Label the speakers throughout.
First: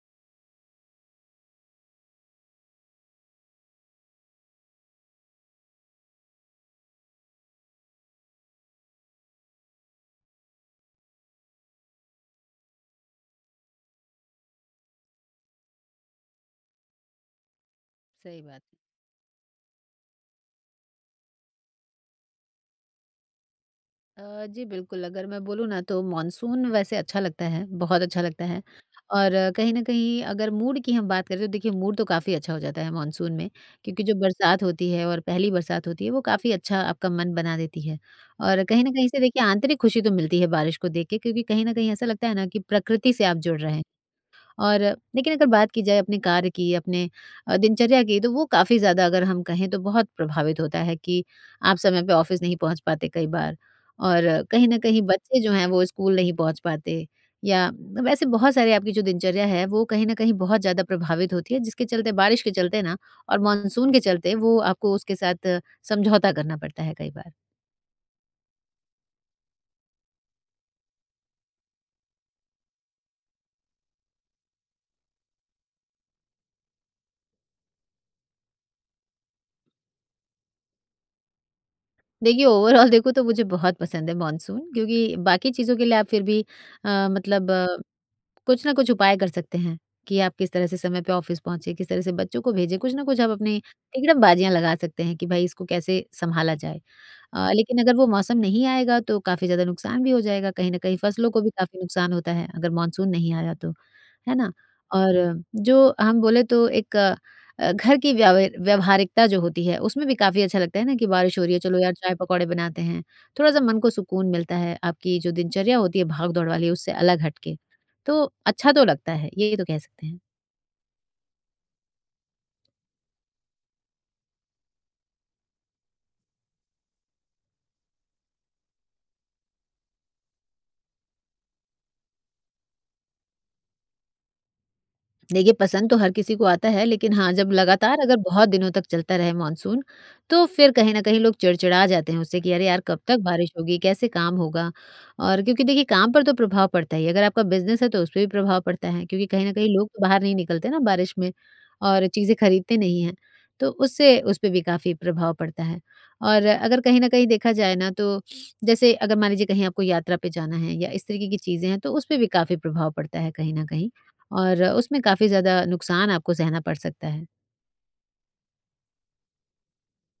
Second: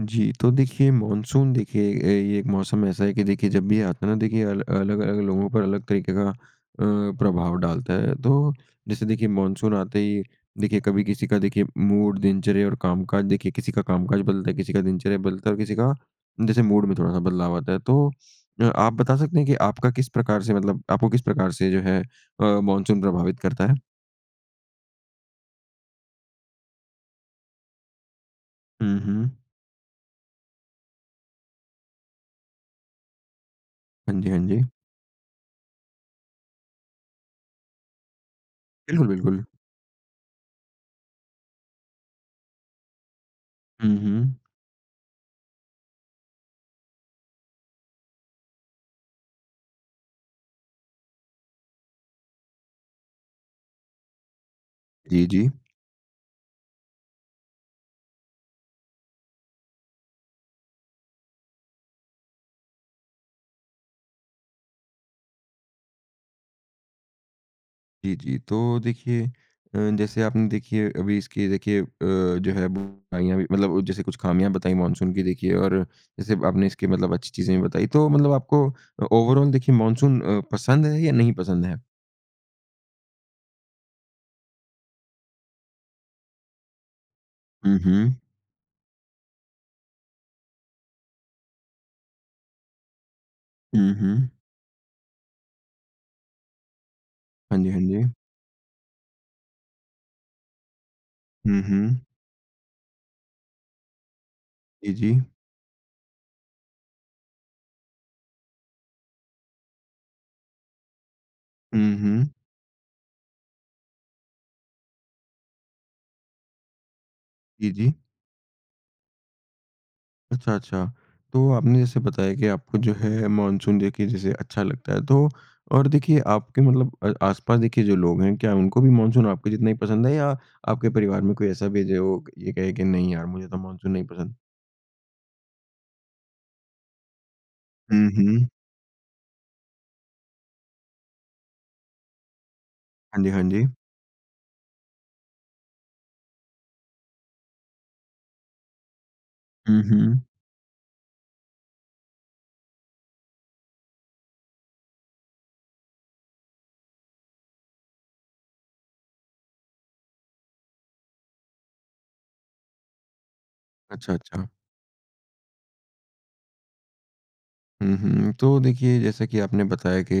Speaker 1: जी, तो देखिए मानसून देखिए अ, ये एक मौसम ऐसा है कि देखिए जब भी आता ना देखिए अल अलग-अलग लोगों पर अलग तरीके का अ, प्रभाव डालता है, तो जैसे देखिए मानसून आते ही देखिए कभी किसी का देखिए मूड, दिनचर्या और काम-काज देखिए किसी का काम-काज बदलता है, किसी का दिनचर्या बदलता है और किसी का जैसे मूड में थोड़ा-सा बदलाव आता है। तो
Speaker 2: सही बात।
Speaker 1: अ, आप बता सकते हैं कि आपका किस प्रकार से मतलब आपको किस प्रकार से जो है अ, मानसून प्रभावित करता है?
Speaker 2: अ, जी बिल्कुल, अगर मैं बोलूँ ना तो मानसून वैसे अच्छा लगता है, बहुत अच्छा लगता है
Speaker 1: हुँ,
Speaker 2: और
Speaker 1: हुँ।
Speaker 2: कहीं न कहीं अगर मूड की हम बात करें, तो देखिए मूड तो काफ़ी अच्छा हो जाता है मानसून में, क्योंकि जो
Speaker 1: हाँ जी, हाँ
Speaker 2: बरसात
Speaker 1: जी।
Speaker 2: होती है और पहली बरसात होती है, वो काफ़ी अच्छा आपका मन बना देती है। और कहीं न
Speaker 1: बिल्कुल,
Speaker 2: कहीं से देखिए
Speaker 1: बिल्कुल।
Speaker 2: आंतरिक खुशी तो मिलती है बारिश को देख के क्योंकि कहीं न कहीं ऐसा लगता है ना कि प्रकृति से आप जुड़ रहे हैं,
Speaker 1: हुँ, हुँ।
Speaker 2: और लेकिन अगर बात की जाए अपने कार्य की, अपने अ, दिनचर्या की तो वो काफ़ी ज़्यादा अगर हम कहें तो बहुत प्रभावित होता है, कि आप समय पे ऑफिस नहीं पहुँच पाते कई बार और कहीं न कहीं
Speaker 1: जी,
Speaker 2: बच्चे
Speaker 1: जी।
Speaker 2: जो हैं, वो स्कूल नहीं पहुँच पाते। या अ, वैसे बहुत सारे आपकी जो दिनचर्या है वो कहीं न कहीं बहुत ज़्यादा प्रभावित होती है, जिसके चलते बारिश के चलते ना और मानसून के चलते वो आपको उसके साथ समझौता करना पड़ता है कई बार।
Speaker 1: जी, जी। तो देखिए अ, जैसे आपने देखिए अभी इसकी देखिए अ, जो है बुराइयाँ भी मतलब जैसे कुछ ख़ामियाँ बताई मानसून की देखिए और जैसे आपने इसके मतलब अच्छी चीज़ें भी बताई, तो मतलब आपको अ, ओवरऑल देखिए मानसून अ, पसंद है? या नहीं पसंद है?
Speaker 2: देखिए, ओवरऑल देखो तो मुझे बहुत पसंद है मानसून, क्योंकि बाकी चीज़ों के लिए आप फिर भी अ, मतलब
Speaker 1: हुँ, हुँ।
Speaker 2: कुछ ना कुछ उपाय कर सकते हैं, कि आप किस तरह से समय पे ऑफिस पहुँचे, किस तरह से बच्चों को भेजें, कुछ ना कुछ आप अपनी
Speaker 1: हुँ, हुँ।
Speaker 2: तिकड़म-बाज़ियाँ लगा सकते हैं, कि भई इसको कैसे सँभाला जाए। अ,
Speaker 1: हाँ जी, हाँ
Speaker 2: लेकिन अगर
Speaker 1: जी।
Speaker 2: वो मौसम नहीं आएगा, तो काफ़ी ज़्यादा नुकसान भी हो जाएगा, कहीं न कहीं फसलों को भी
Speaker 1: हुँ,
Speaker 2: काफ़ी
Speaker 1: हुँ।
Speaker 2: नुकसान होता है, अगर मानसून नहीं आया तो, है ना?
Speaker 1: जी, जी।
Speaker 2: और जो हम बोले तो एक अ, घर की व्याव व्यवहारिकता जो होती है, उसमें भी काफ़ी अच्छा लगता है ना कि बारिश हो रही है चलो यार,
Speaker 1: हुँ, हुँ।
Speaker 2: चाय-पकौड़े बनाते हैं, थोड़ा-सा मन को सुकून मिलता है। आपकी जो दिनचर्या होती है भागदौड़ वाली उससे अलग हटके,
Speaker 1: जी, जी।
Speaker 2: तो अच्छा तो लगता है, ये तो कह सकते हैं।
Speaker 1: अच्छा, अच्छा। तो आपने जैसे बताया कि आपको जो है, मानसून देखिए जैसे अच्छा लगता है, तो और देखिए आपके मतलब अ, आस-पास देखिए जो लोग हैं, क्या उनको भी मानसून आपके जितना ही पसंद है? या आपके परिवार में कोई ऐसा भी है, जो है वो ये कहे कि नहीं यार, मुझे तो मानसून नहीं पसंद?
Speaker 2: देखिए, पसंद तो हर किसी को आता है लेकिन हाँ, जब लगातार
Speaker 1: हुँ,
Speaker 2: अगर
Speaker 1: हुँ।
Speaker 2: बहुत दिनों तक चलता रहे मानसून, तो फिर कहीं न कहीं लोग चिड़चिड़ा जाते हैं उससे, कि अरे, यार कब तक
Speaker 1: हाँ जी, हाँ
Speaker 2: बारिश
Speaker 1: जी।
Speaker 2: होगी, कैसे काम होगा? और क्योंकि देखिए काम पर तो प्रभाव पड़ता ही है अगर आपका बिज़नेस है, तो उस पर भी प्रभाव पड़ता है, क्योंकि कहीं न कहीं
Speaker 1: हुँ,
Speaker 2: लोग बाहर
Speaker 1: हुँ।
Speaker 2: नहीं निकलते ना बारिश में और चीज़ें खरीदते नहीं हैं, तो उससे उसपे भी काफ़ी प्रभाव पड़ता है। और अगर कहीं न कहीं देखा जाए ना, तो जैसे अगर मान लीजिए कहीं आपको यात्रा पे जाना है या इस तरीके की चीज़ हैं, तो उसपे भी काफ़ी प्रभाव पड़ता है कहीं न कहीं।
Speaker 1: अच्छा, अच्छा।
Speaker 2: और उसमें काफ़ी ज़्यादा नुकसान आपको सहना पड़ सकता है।
Speaker 1: हुँ, हुँ। तो देखिए, जैसा कि आपने बताया कि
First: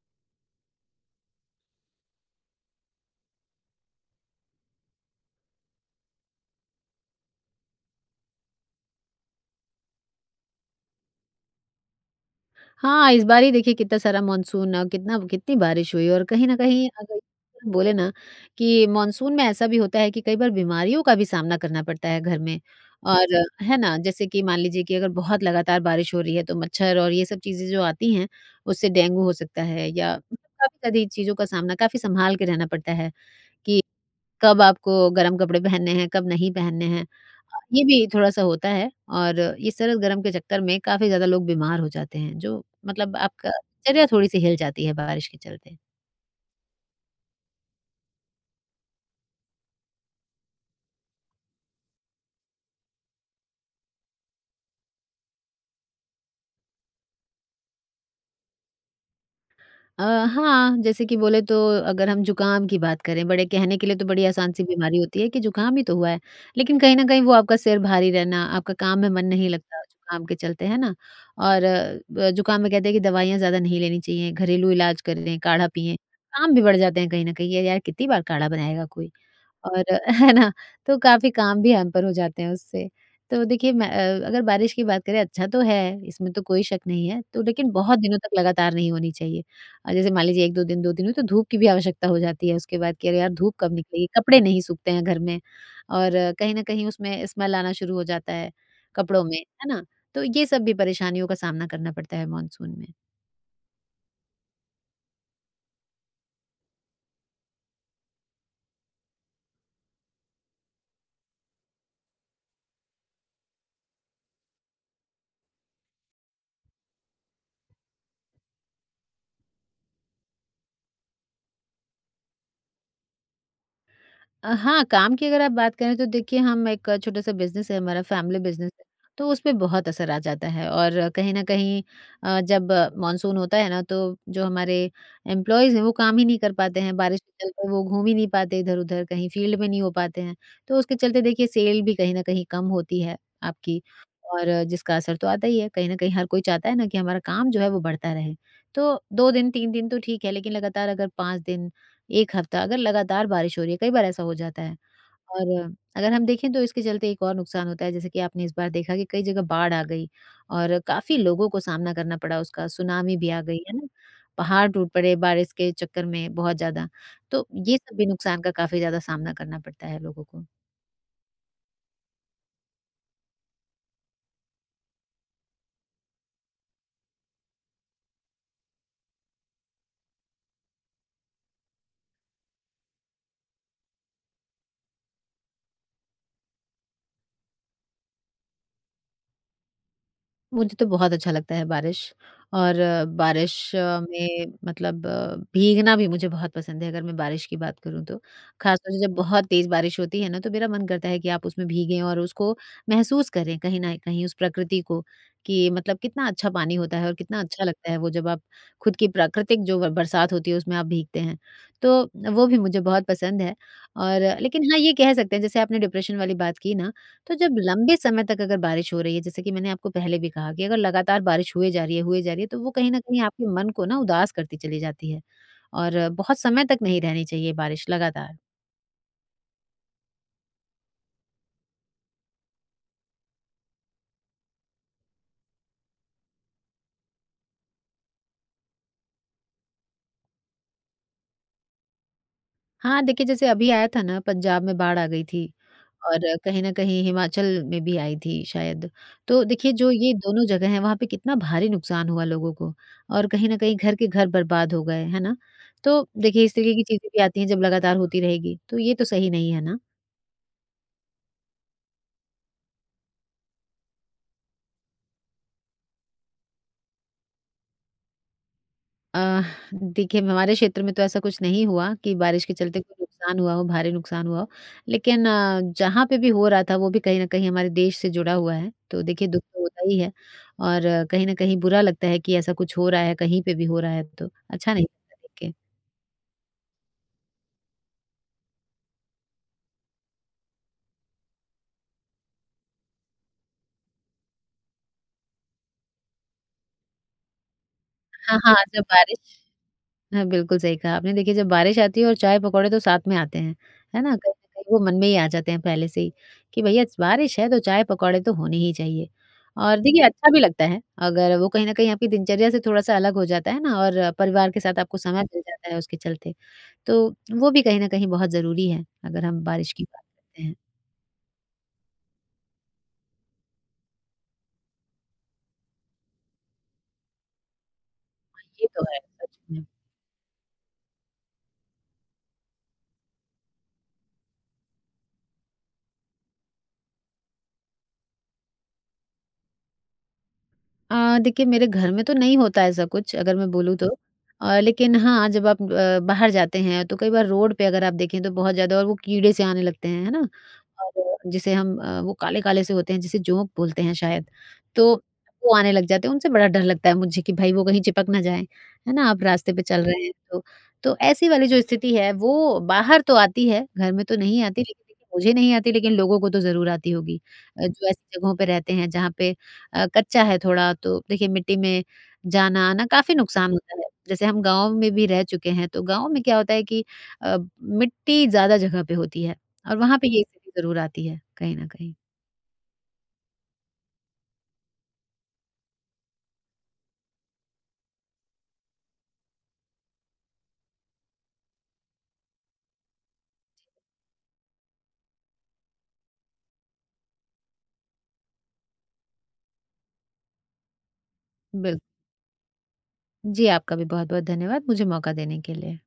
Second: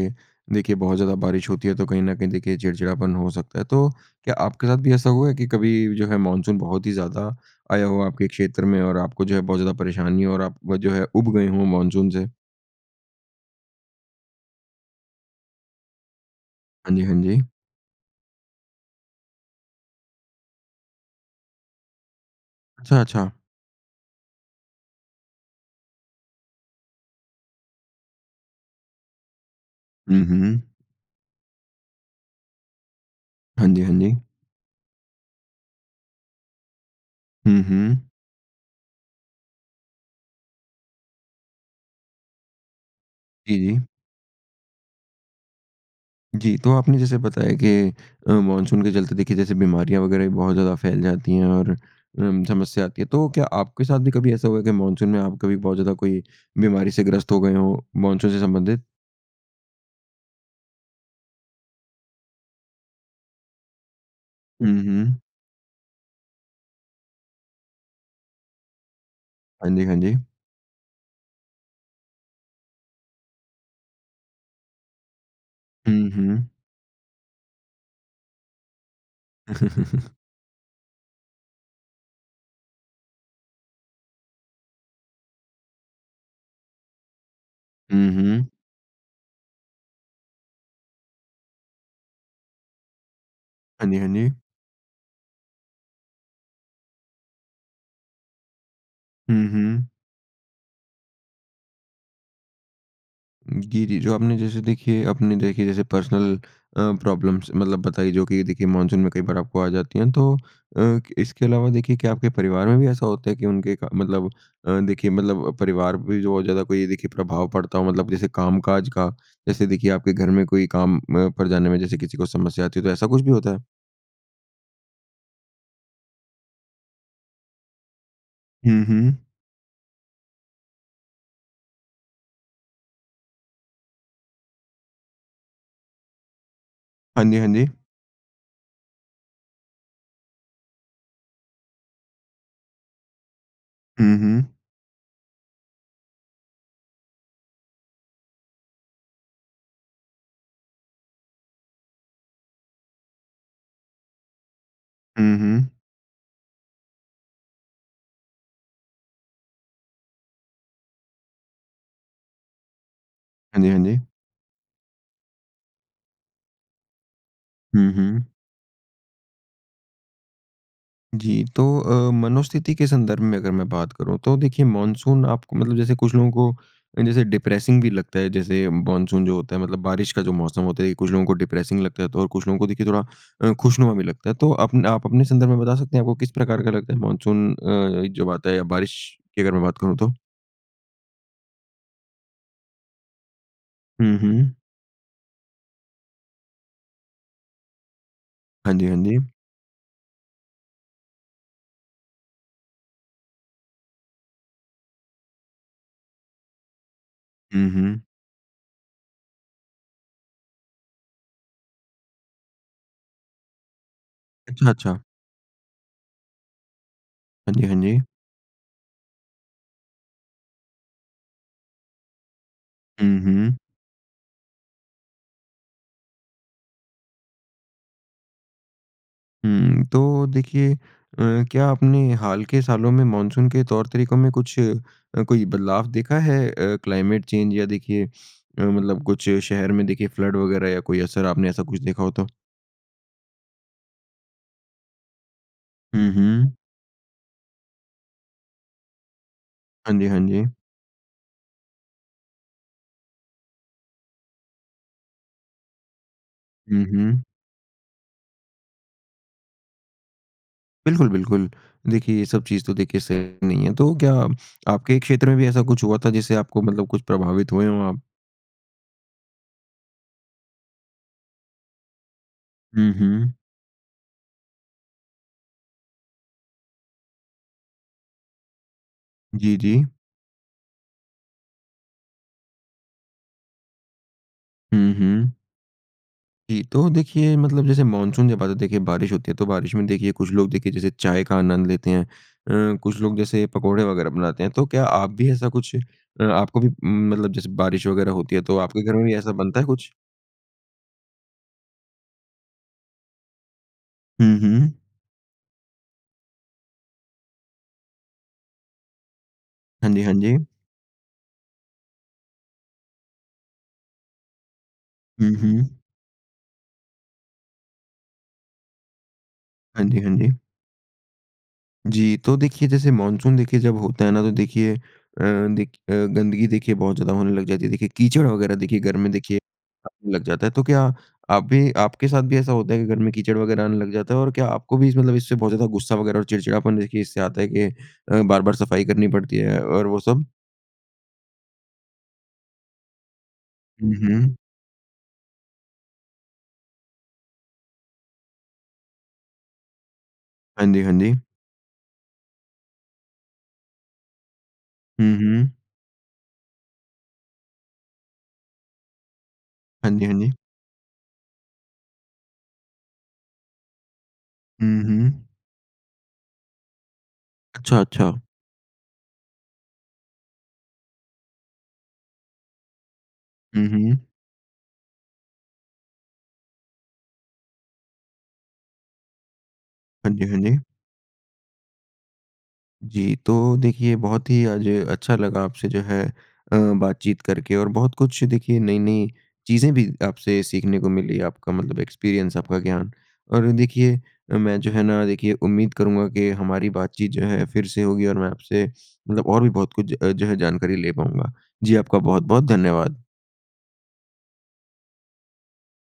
Speaker 1: देखिए, बहुत ज़्यादा बारिश होती है तो कहीं न कहीं देखिए चिड़चिड़ापन हो सकता है। तो, क्या आपके साथ भी ऐसा हुआ है कि कभी जो है मानसून बहुत ही ज़्यादा आया हो आपके क्षेत्र में और आपको जो है बहुत ज़्यादा परेशानी हो और आप जो है ऊब गए हो मानसून से?
Speaker 2: हाँ, इस बार ही देखिए कितना सारा मानसून अ, कितना कितनी बारिश हुई और कहीं न कहीं
Speaker 1: हाँ जी, हाँ
Speaker 2: अगर
Speaker 1: जी।
Speaker 2: बोले ना, कि मानसून में ऐसा भी होता है कि कई बार बीमारियों का भी सामना करना पड़ता है घर में।
Speaker 1: अच्छा,
Speaker 2: और
Speaker 1: अच्छा।
Speaker 2: है ना, जैसे कि मान लीजिए कि अगर बहुत लगातार बारिश हो रही है, तो मच्छर और ये सब चीज़ें जो आती हैं, उससे डेंगू हो सकता है या
Speaker 1: हुँ, हुँ।
Speaker 2: काफ़ी ज़्यादी चीज़ों का सामना काफ़ी सँभाल के रहना पड़ता है
Speaker 1: हाँ
Speaker 2: कि,
Speaker 1: जी, हाँ जी।
Speaker 2: कब आपको गर्म कपड़े पहनने हैं, कब नहीं पहनने हैं। अ,
Speaker 1: हुँ,
Speaker 2: ये भी
Speaker 1: हुँ।
Speaker 2: थोड़ा-सा होता है और ये सर्द-गरम के चक्कर में काफ़ी ज़्यादा लोग बीमार हो जाते हैं, जो मतलब आपका
Speaker 1: जी, जी।
Speaker 2: दिनचर्या थोड़ी-सी हिल जाती है बारिश के चलते।
Speaker 1: जी। तो आपने जैसे बताया कि अ, मानसून के चलते देखिए जैसे बीमारियाँ वगैरह भी बहुत ज़्यादा फैल जाती हैं और उम, समस्या आती है। तो क्या आपके साथ भी कभी ऐसा हुआ है, कि मानसून में आप कभी बहुत ज़्यादा कोई बीमारी से ग्रस्त हो गए हों, मानसून से संबंधित?
Speaker 2: अ, हाँ जैसे कि बोले तो अगर हम ज़ुकाम की बात करें, बड़े कहने के लिए तो बड़ी आसान सी
Speaker 1: हुँ,
Speaker 2: बीमारी
Speaker 1: हुँ।
Speaker 2: होती है कि ज़ुकाम ही तो हुआ है, लेकिन कहीं न कहीं वो आपका सिर भारी रहना, आपका काम में मन नहीं
Speaker 1: हाँ
Speaker 2: लगता
Speaker 1: जी, हाँ जी।
Speaker 2: जुकाम के चलते, हैं ना? और अ, ज़ुकाम में कहते हैं कि दवाइयाँ ज़्यादा नहीं लेनी चाहिए, घरेलू इलाज कर लें, काढ़ा पिएँ,
Speaker 1: हुँ, हुँ।
Speaker 2: काम भी बढ़ जाते हैं कहीं न कहीं, ये यार कितनी बार काढ़ा बनाएगा कोई और है ना? तो काफ़ी काम भी हैम्पर हो जाते हैं उससे। तो देखिए मैं अ, अगर बारिश की बात करें अच्छा तो है, इसमें तो कोई शक नहीं है, तो लेकिन बहुत
Speaker 1: हुँ,
Speaker 2: दिनों तक
Speaker 1: हुँ।
Speaker 2: लगातार नहीं होनी चाहिए अ, जैसे मान लीजिए 1-2 दिन, 2 दिन हुई, तो धूप की भी आवश्यकता हो जाती है उसके बाद, कि अरे, यार धूप कब
Speaker 1: हाँ जी,
Speaker 2: निकलेगी,
Speaker 1: हाँ जी।
Speaker 2: कपड़े नहीं सूखते हैं घर में। और कहीं न कहीं उसमें स्मैल आना शुरू हो जाता है, कपड़ों में,
Speaker 1: हुँ,
Speaker 2: है ना?
Speaker 1: हुँ।
Speaker 2: तो ये सब भी परेशानियों का सामना करना पड़ता है मानसून में।
Speaker 1: जी, जी। जो आपने जैसे देखिए अपने देखिए जैसे पर्सनल अ, प्रॉब्लम्स मतलब बताई जो कि देखिए मानसून में कई बार आपको आ जाती हैं। तो अ, इसके अलावा देखिए क्या आपके परिवार में भी ऐसा होता है कि उनके क मतलब अ, देखिए मतलब परिवार पे भी बहुत ज़्यादा कोई देखिए प्रभाव पड़ता हो? मतलब जैसे कामकाज का, जैसे देखिए आपके घर में कोई काम अ, पर जाने में जैसे किसी को समस्या आती है, तो ऐसा कुछ भी होता है?
Speaker 2: अ, हाँ काम की अगर आप बात करें तो देखिए हम एक छोटा-सा बिज़नेस है हमारा फैमिली बिज़नेस है।
Speaker 1: हुँ, हुँ।
Speaker 2: तो उसपे बहुत असर आ जाता है और कहीं न कहीं अ, जब मानसून होता है ना, तो जो हमारे एम्प्लॉइज़ हैं, वो काम ही नहीं कर पाते हैं, बारिश
Speaker 1: हाँ
Speaker 2: के
Speaker 1: जी, हाँ जी।
Speaker 2: चलते वो घूम ही नहीं पाते इधर-उधर, कहीं फील्ड में नहीं हो पाते हैं। तो उसके चलते देखिए सेल भी कहीं न कही कम होती है आपकी
Speaker 1: हुँ,
Speaker 2: और
Speaker 1: हुँ।
Speaker 2: जिसका असर तो आता ही है, कहीं न कहीं हर कोई चाहता है ना कि हमारा काम जो है वो बढ़ता रहे। तो 2 दिन, 3 दिन तो ठीक है लेकिन लगातार अगर 5 दिन, 1 हफ्ता अगर लगातार बारिश हो रही है, कई बार ऐसा हो जाता है।
Speaker 1: हुँ,
Speaker 2: और
Speaker 1: हुँ।
Speaker 2: अगर हम देखें तो इसके चलते एक और नुकसान होता है जैसे कि आपने इस बार देखा कि कई जगह बाढ़ आ गई और काफ़ी लोगों को सामना करना पड़ा उसका, सुनामी भी आ गई,
Speaker 1: हाँ जी,
Speaker 2: है
Speaker 1: हाँ
Speaker 2: ना?
Speaker 1: जी।
Speaker 2: पहाड़ टूट पड़े बारिश के चक्कर में बहुत ज़्यादा, तो ये
Speaker 1: हुँ,
Speaker 2: सब भी
Speaker 1: हुँ।
Speaker 2: नुकसान का काफ़ी ज़्यादा सामना करना पड़ता है लोगों को।
Speaker 1: जी। तो अ, मनोस्थिति के संदर्भ में अगर मैं बात करूँ, तो देखिए मानसून आपको मतलब जैसे कुछ लोगों को अ, जैसे डिप्रेसिंग भी लगता है, जैसे मानसून जो होता है मतलब बारिश का जो मौसम होता है, ये कुछ लोगों को डिप्रेसिंग लगता है, तो और कुछ लोगों को देखिए थोड़ा अ, खुशनुमा भी लगता है। तो अपने आप अपने संदर्भ में बता सकते हैं आपको किस प्रकार का लगता है मानसून अ, जब आता है या बारिश की अगर मैं बात करूँ तो?
Speaker 2: मुझे तो बहुत अच्छा लगता है बारिश। और बारिश
Speaker 1: हुँ,
Speaker 2: में
Speaker 1: हुँ।
Speaker 2: मतलब भीगना भी मुझे बहुत पसंद है अगर मैं बारिश की बात करूँ तो।
Speaker 1: हाँ जी,
Speaker 2: ख़ासतौर
Speaker 1: हाँ
Speaker 2: से जब
Speaker 1: जी।
Speaker 2: बहुत तेज बारिश होती है ना, तो मेरा मन करता है कि आप उसमें भीगें और उसको महसूस करें कहीं न कहीं उस प्रकृति को, कि मतलब कितना अच्छा पानी होता है और कितना अच्छा
Speaker 1: हुँ,
Speaker 2: लगता है
Speaker 1: हुँ।
Speaker 2: वो जब आप खुद की प्राकृतिक जो ब बरसात होती है, उसमें आप भीगते हैं। तो, वो भी मुझे बहुत पसंद है और लेकिन
Speaker 1: अच्छा,
Speaker 2: हाँ, ये
Speaker 1: अच्छा।
Speaker 2: कह सकते हैं जैसे आपने डिप्रेशन वाली बात की ना, तो
Speaker 1: हाँ
Speaker 2: जब
Speaker 1: जी, हाँ
Speaker 2: लंबे
Speaker 1: जी।
Speaker 2: समय तक अगर बारिश हो रही है, जैसे कि मैंने आपको पहले भी कहा कि अगर लगातार बारिश हुए जा रही है हुए जा रही है, तो वो कहीं न
Speaker 1: हुँ,
Speaker 2: कहीं आपके
Speaker 1: हुँ।
Speaker 2: मन को ना उदास करती चली जाती है। और बहुत समय तक नहीं रहनी चाहिए बारिश लगातार।
Speaker 1: हुँ, तो देखिए अ, क्या आपने हाल के सालों में मानसून के तौर तरीकों में कुछ कोई बदलाव देखा है अ, क्लाइमेट चेंज या देखिए मतलब कुछ शहर में देखिए फ़्लड वगैरह या कोई असर आपने ऐसा कुछ देखा हो तो?
Speaker 2: हाँ, देखिए जैसे अभी आया था ना पंजाब में बाढ़ आ गई थी
Speaker 1: हुँ,
Speaker 2: और
Speaker 1: हुँ।
Speaker 2: कहीं न कहीं हिमाचल में भी आई थी शायद, तो देखिए जो
Speaker 1: हाँ जी,
Speaker 2: ये
Speaker 1: हाँ
Speaker 2: दोनों
Speaker 1: जी।
Speaker 2: जगह हैं वहाँ पे कितना भारी नुकसान हुआ लोगों को और कहीं न कहीं घर के घर बर्बाद हो गए हैं ना? तो देखिए इस तरह की
Speaker 1: हुँ,
Speaker 2: चीजें भी
Speaker 1: हुँ।
Speaker 2: आती हैं जब लगातार होती रहेगी तो ये तो सही नहीं है ना?
Speaker 1: बिल्कुल, बिल्कुल। देखिए ये सब चीज़ तो देखिए सही नहीं है, तो क्या आपके क्षेत्र में भी ऐसा कुछ हुआ था जिससे आपको मतलब कुछ प्रभावित हुए हो आप?
Speaker 2: अ, देखिए हमारे क्षेत्र में तो ऐसा कुछ नहीं हुआ कि बारिश के चलते
Speaker 1: हुँ,
Speaker 2: कोई
Speaker 1: हुँ।
Speaker 2: नुकसान हुआ हो, भारी नुकसान हुआ हो, लेकिन अ, जहाँ पे भी हो रहा था वो भी कहीं न कहीं हमारे देश से जुड़ा हुआ है, तो देखिए दुख
Speaker 1: जी,
Speaker 2: तो होता
Speaker 1: जी।
Speaker 2: ही है और कहीं न कहीं बुरा लगता है कि ऐसा कुछ हो रहा है, कहीं पे भी हो रहा है तो अच्छा नहीं
Speaker 1: हुँ,
Speaker 2: लगता
Speaker 1: हुँ।
Speaker 2: देखिए।
Speaker 1: जी, तो देखिए मतलब जैसे मानसून जब आता, देखिए बारिश होती है, तो बारिश में देखिए कुछ लोग देखिए जैसे चाय का आनंद लेते हैं अ, कुछ लोग जैसे पकौड़े वगैरह बनाते हैं। तो क्या आप भी ऐसा कुछ अ, आपको भी मतलब जैसे बारिश वगैरह होती
Speaker 2: हाँ,
Speaker 1: है
Speaker 2: हाँ
Speaker 1: तो
Speaker 2: जब
Speaker 1: आपके घर में भी ऐसा
Speaker 2: बारिश
Speaker 1: बनता है कुछ?
Speaker 2: हाँ, बिल्कुल सही कहा आपने, देखिए जब बारिश आती है और चाय-पकौड़े तो साथ में आते हैं। है ना? कहीं
Speaker 1: हुँ,
Speaker 2: न कहीं
Speaker 1: हुँ।
Speaker 2: वो मन में ही आ जाते हैं पहले से ही कि भइया स बारिश है, तो चाय-पकौड़े तो होने ही चाहिए और
Speaker 1: हाँ जी,
Speaker 2: देखिए
Speaker 1: हाँ
Speaker 2: अच्छा भी
Speaker 1: जी।
Speaker 2: लगता है अगर वो कहीं न कहीं आपके दिनचर्या से थोड़ा सा अलग हो जाता है ना और परिवार के साथ आपको समय
Speaker 1: हुँ,
Speaker 2: मिल जाता
Speaker 1: हुँ।
Speaker 2: है उसके चलते। तो वो भी कहीं न कहीं बहुत ज़रूरी है, अगर हम बारिश की
Speaker 1: हाँ जी,
Speaker 2: बात
Speaker 1: हाँ जी।
Speaker 2: करते हैं।
Speaker 1: जी, तो देखिए जैसे मानसून देखिए जब होता है ना तो देखिए अ, दे अ, गंदगी देखिए बहुत ज़्यादा होने लग जाती है, देखिए कीचड़
Speaker 2: हाँ,
Speaker 1: वगैरह
Speaker 2: ये
Speaker 1: देखिए
Speaker 2: तो
Speaker 1: घर
Speaker 2: हैं
Speaker 1: में
Speaker 2: सच
Speaker 1: देखिए
Speaker 2: में।
Speaker 1: लग जाता है, तो क्या आप भी आपके साथ भी ऐसा होता है कि घर में कीचड़ वगैरह आने लग जाता है और क्या आपको भी इस मतलब इससे बहुत ज़्यादा गुस्सा वगैरह और चिड़चिड़ापन देखिए इससे आता है कि अ, बार-बार सफ़ाई करनी पड़ती है और वो सब?
Speaker 2: अ, देखिए मेरे घर में तो नहीं होता है ऐसा कुछ अगर मैं बोलूँ तो
Speaker 1: हुँ, हुँ।
Speaker 2: अ, लेकिन हाँ, जब आप अ, बाहर जाते हैं तो कई बार रोड पे अगर आप देखें तो बहुत ज़्यादा और वो कीड़े से आने लगते हैं, है ना?
Speaker 1: हाँ जी, हाँ जी।
Speaker 2: और जिसे हम अ, वो काले-काले से होते हैं जिसे जोंक बोलते हैं शायद। तो
Speaker 1: हुँ,
Speaker 2: वो
Speaker 1: हुँ।
Speaker 2: आने लग जाते हैं उनसे बड़ा डर लगता है मुझे कि भई वो कहीं चिपक ना जाए, है ना? आप रास्ते पे चल
Speaker 1: हाँ
Speaker 2: रहे
Speaker 1: जी,
Speaker 2: हैं
Speaker 1: हाँ जी।
Speaker 2: तो, तो ऐसी वाली जो स्थिति है वो बाहर तो आती है, घर में तो नहीं आती,
Speaker 1: हुँ,
Speaker 2: लेकिन
Speaker 1: हुँ।
Speaker 2: मुझे नहीं आती लेकिन लोगों को तो ज़रूर आती होगी। अ,
Speaker 1: अच्छा,
Speaker 2: जो ऐसी
Speaker 1: अच्छा।
Speaker 2: जगहों पे रहते हैं जहाँ पे अ, कच्चा है थोड़ा तो देखिए मिट्टी में जाना-आना काफ़ी नुकसान
Speaker 1: हुँ,
Speaker 2: होता है,
Speaker 1: हुँ।
Speaker 2: जैसे हम गाँव में भी रह चुके हैं, तो गाँव में क्या होता है कि अ, मिट्टी ज़्यादा जगह पे होती है और वहाँ पे
Speaker 1: हाँ
Speaker 2: ये
Speaker 1: जी, हाँ
Speaker 2: स्थिति
Speaker 1: जी।
Speaker 2: ज़रूर आती है, कहीं न कहीं।
Speaker 1: जी, तो देखिए बहुत ही आज अच्छा लगा आपसे जो है अ, बातचीत करके और बहुत कुछ देखिए नई-नई चीज़ें भी आपसे सीखने को मिली, आपका मतलब एक्सपीरियंस आपका ज्ञान और देखिए मैं जो है ना देखिए उम्मीद करूँगा कि हमारी बातचीत जो है, फिर से होगी और मैं आपसे मतलब और भी बहुत कुछ अ, जो है जानकारी ले पाऊँगा। जी,
Speaker 2: बिल्क
Speaker 1: आपका बहुत-बहुत धन्यवाद।
Speaker 2: जी, आपका भी बहुत-बहुत धन्यवाद मुझे मौका देने के लिए।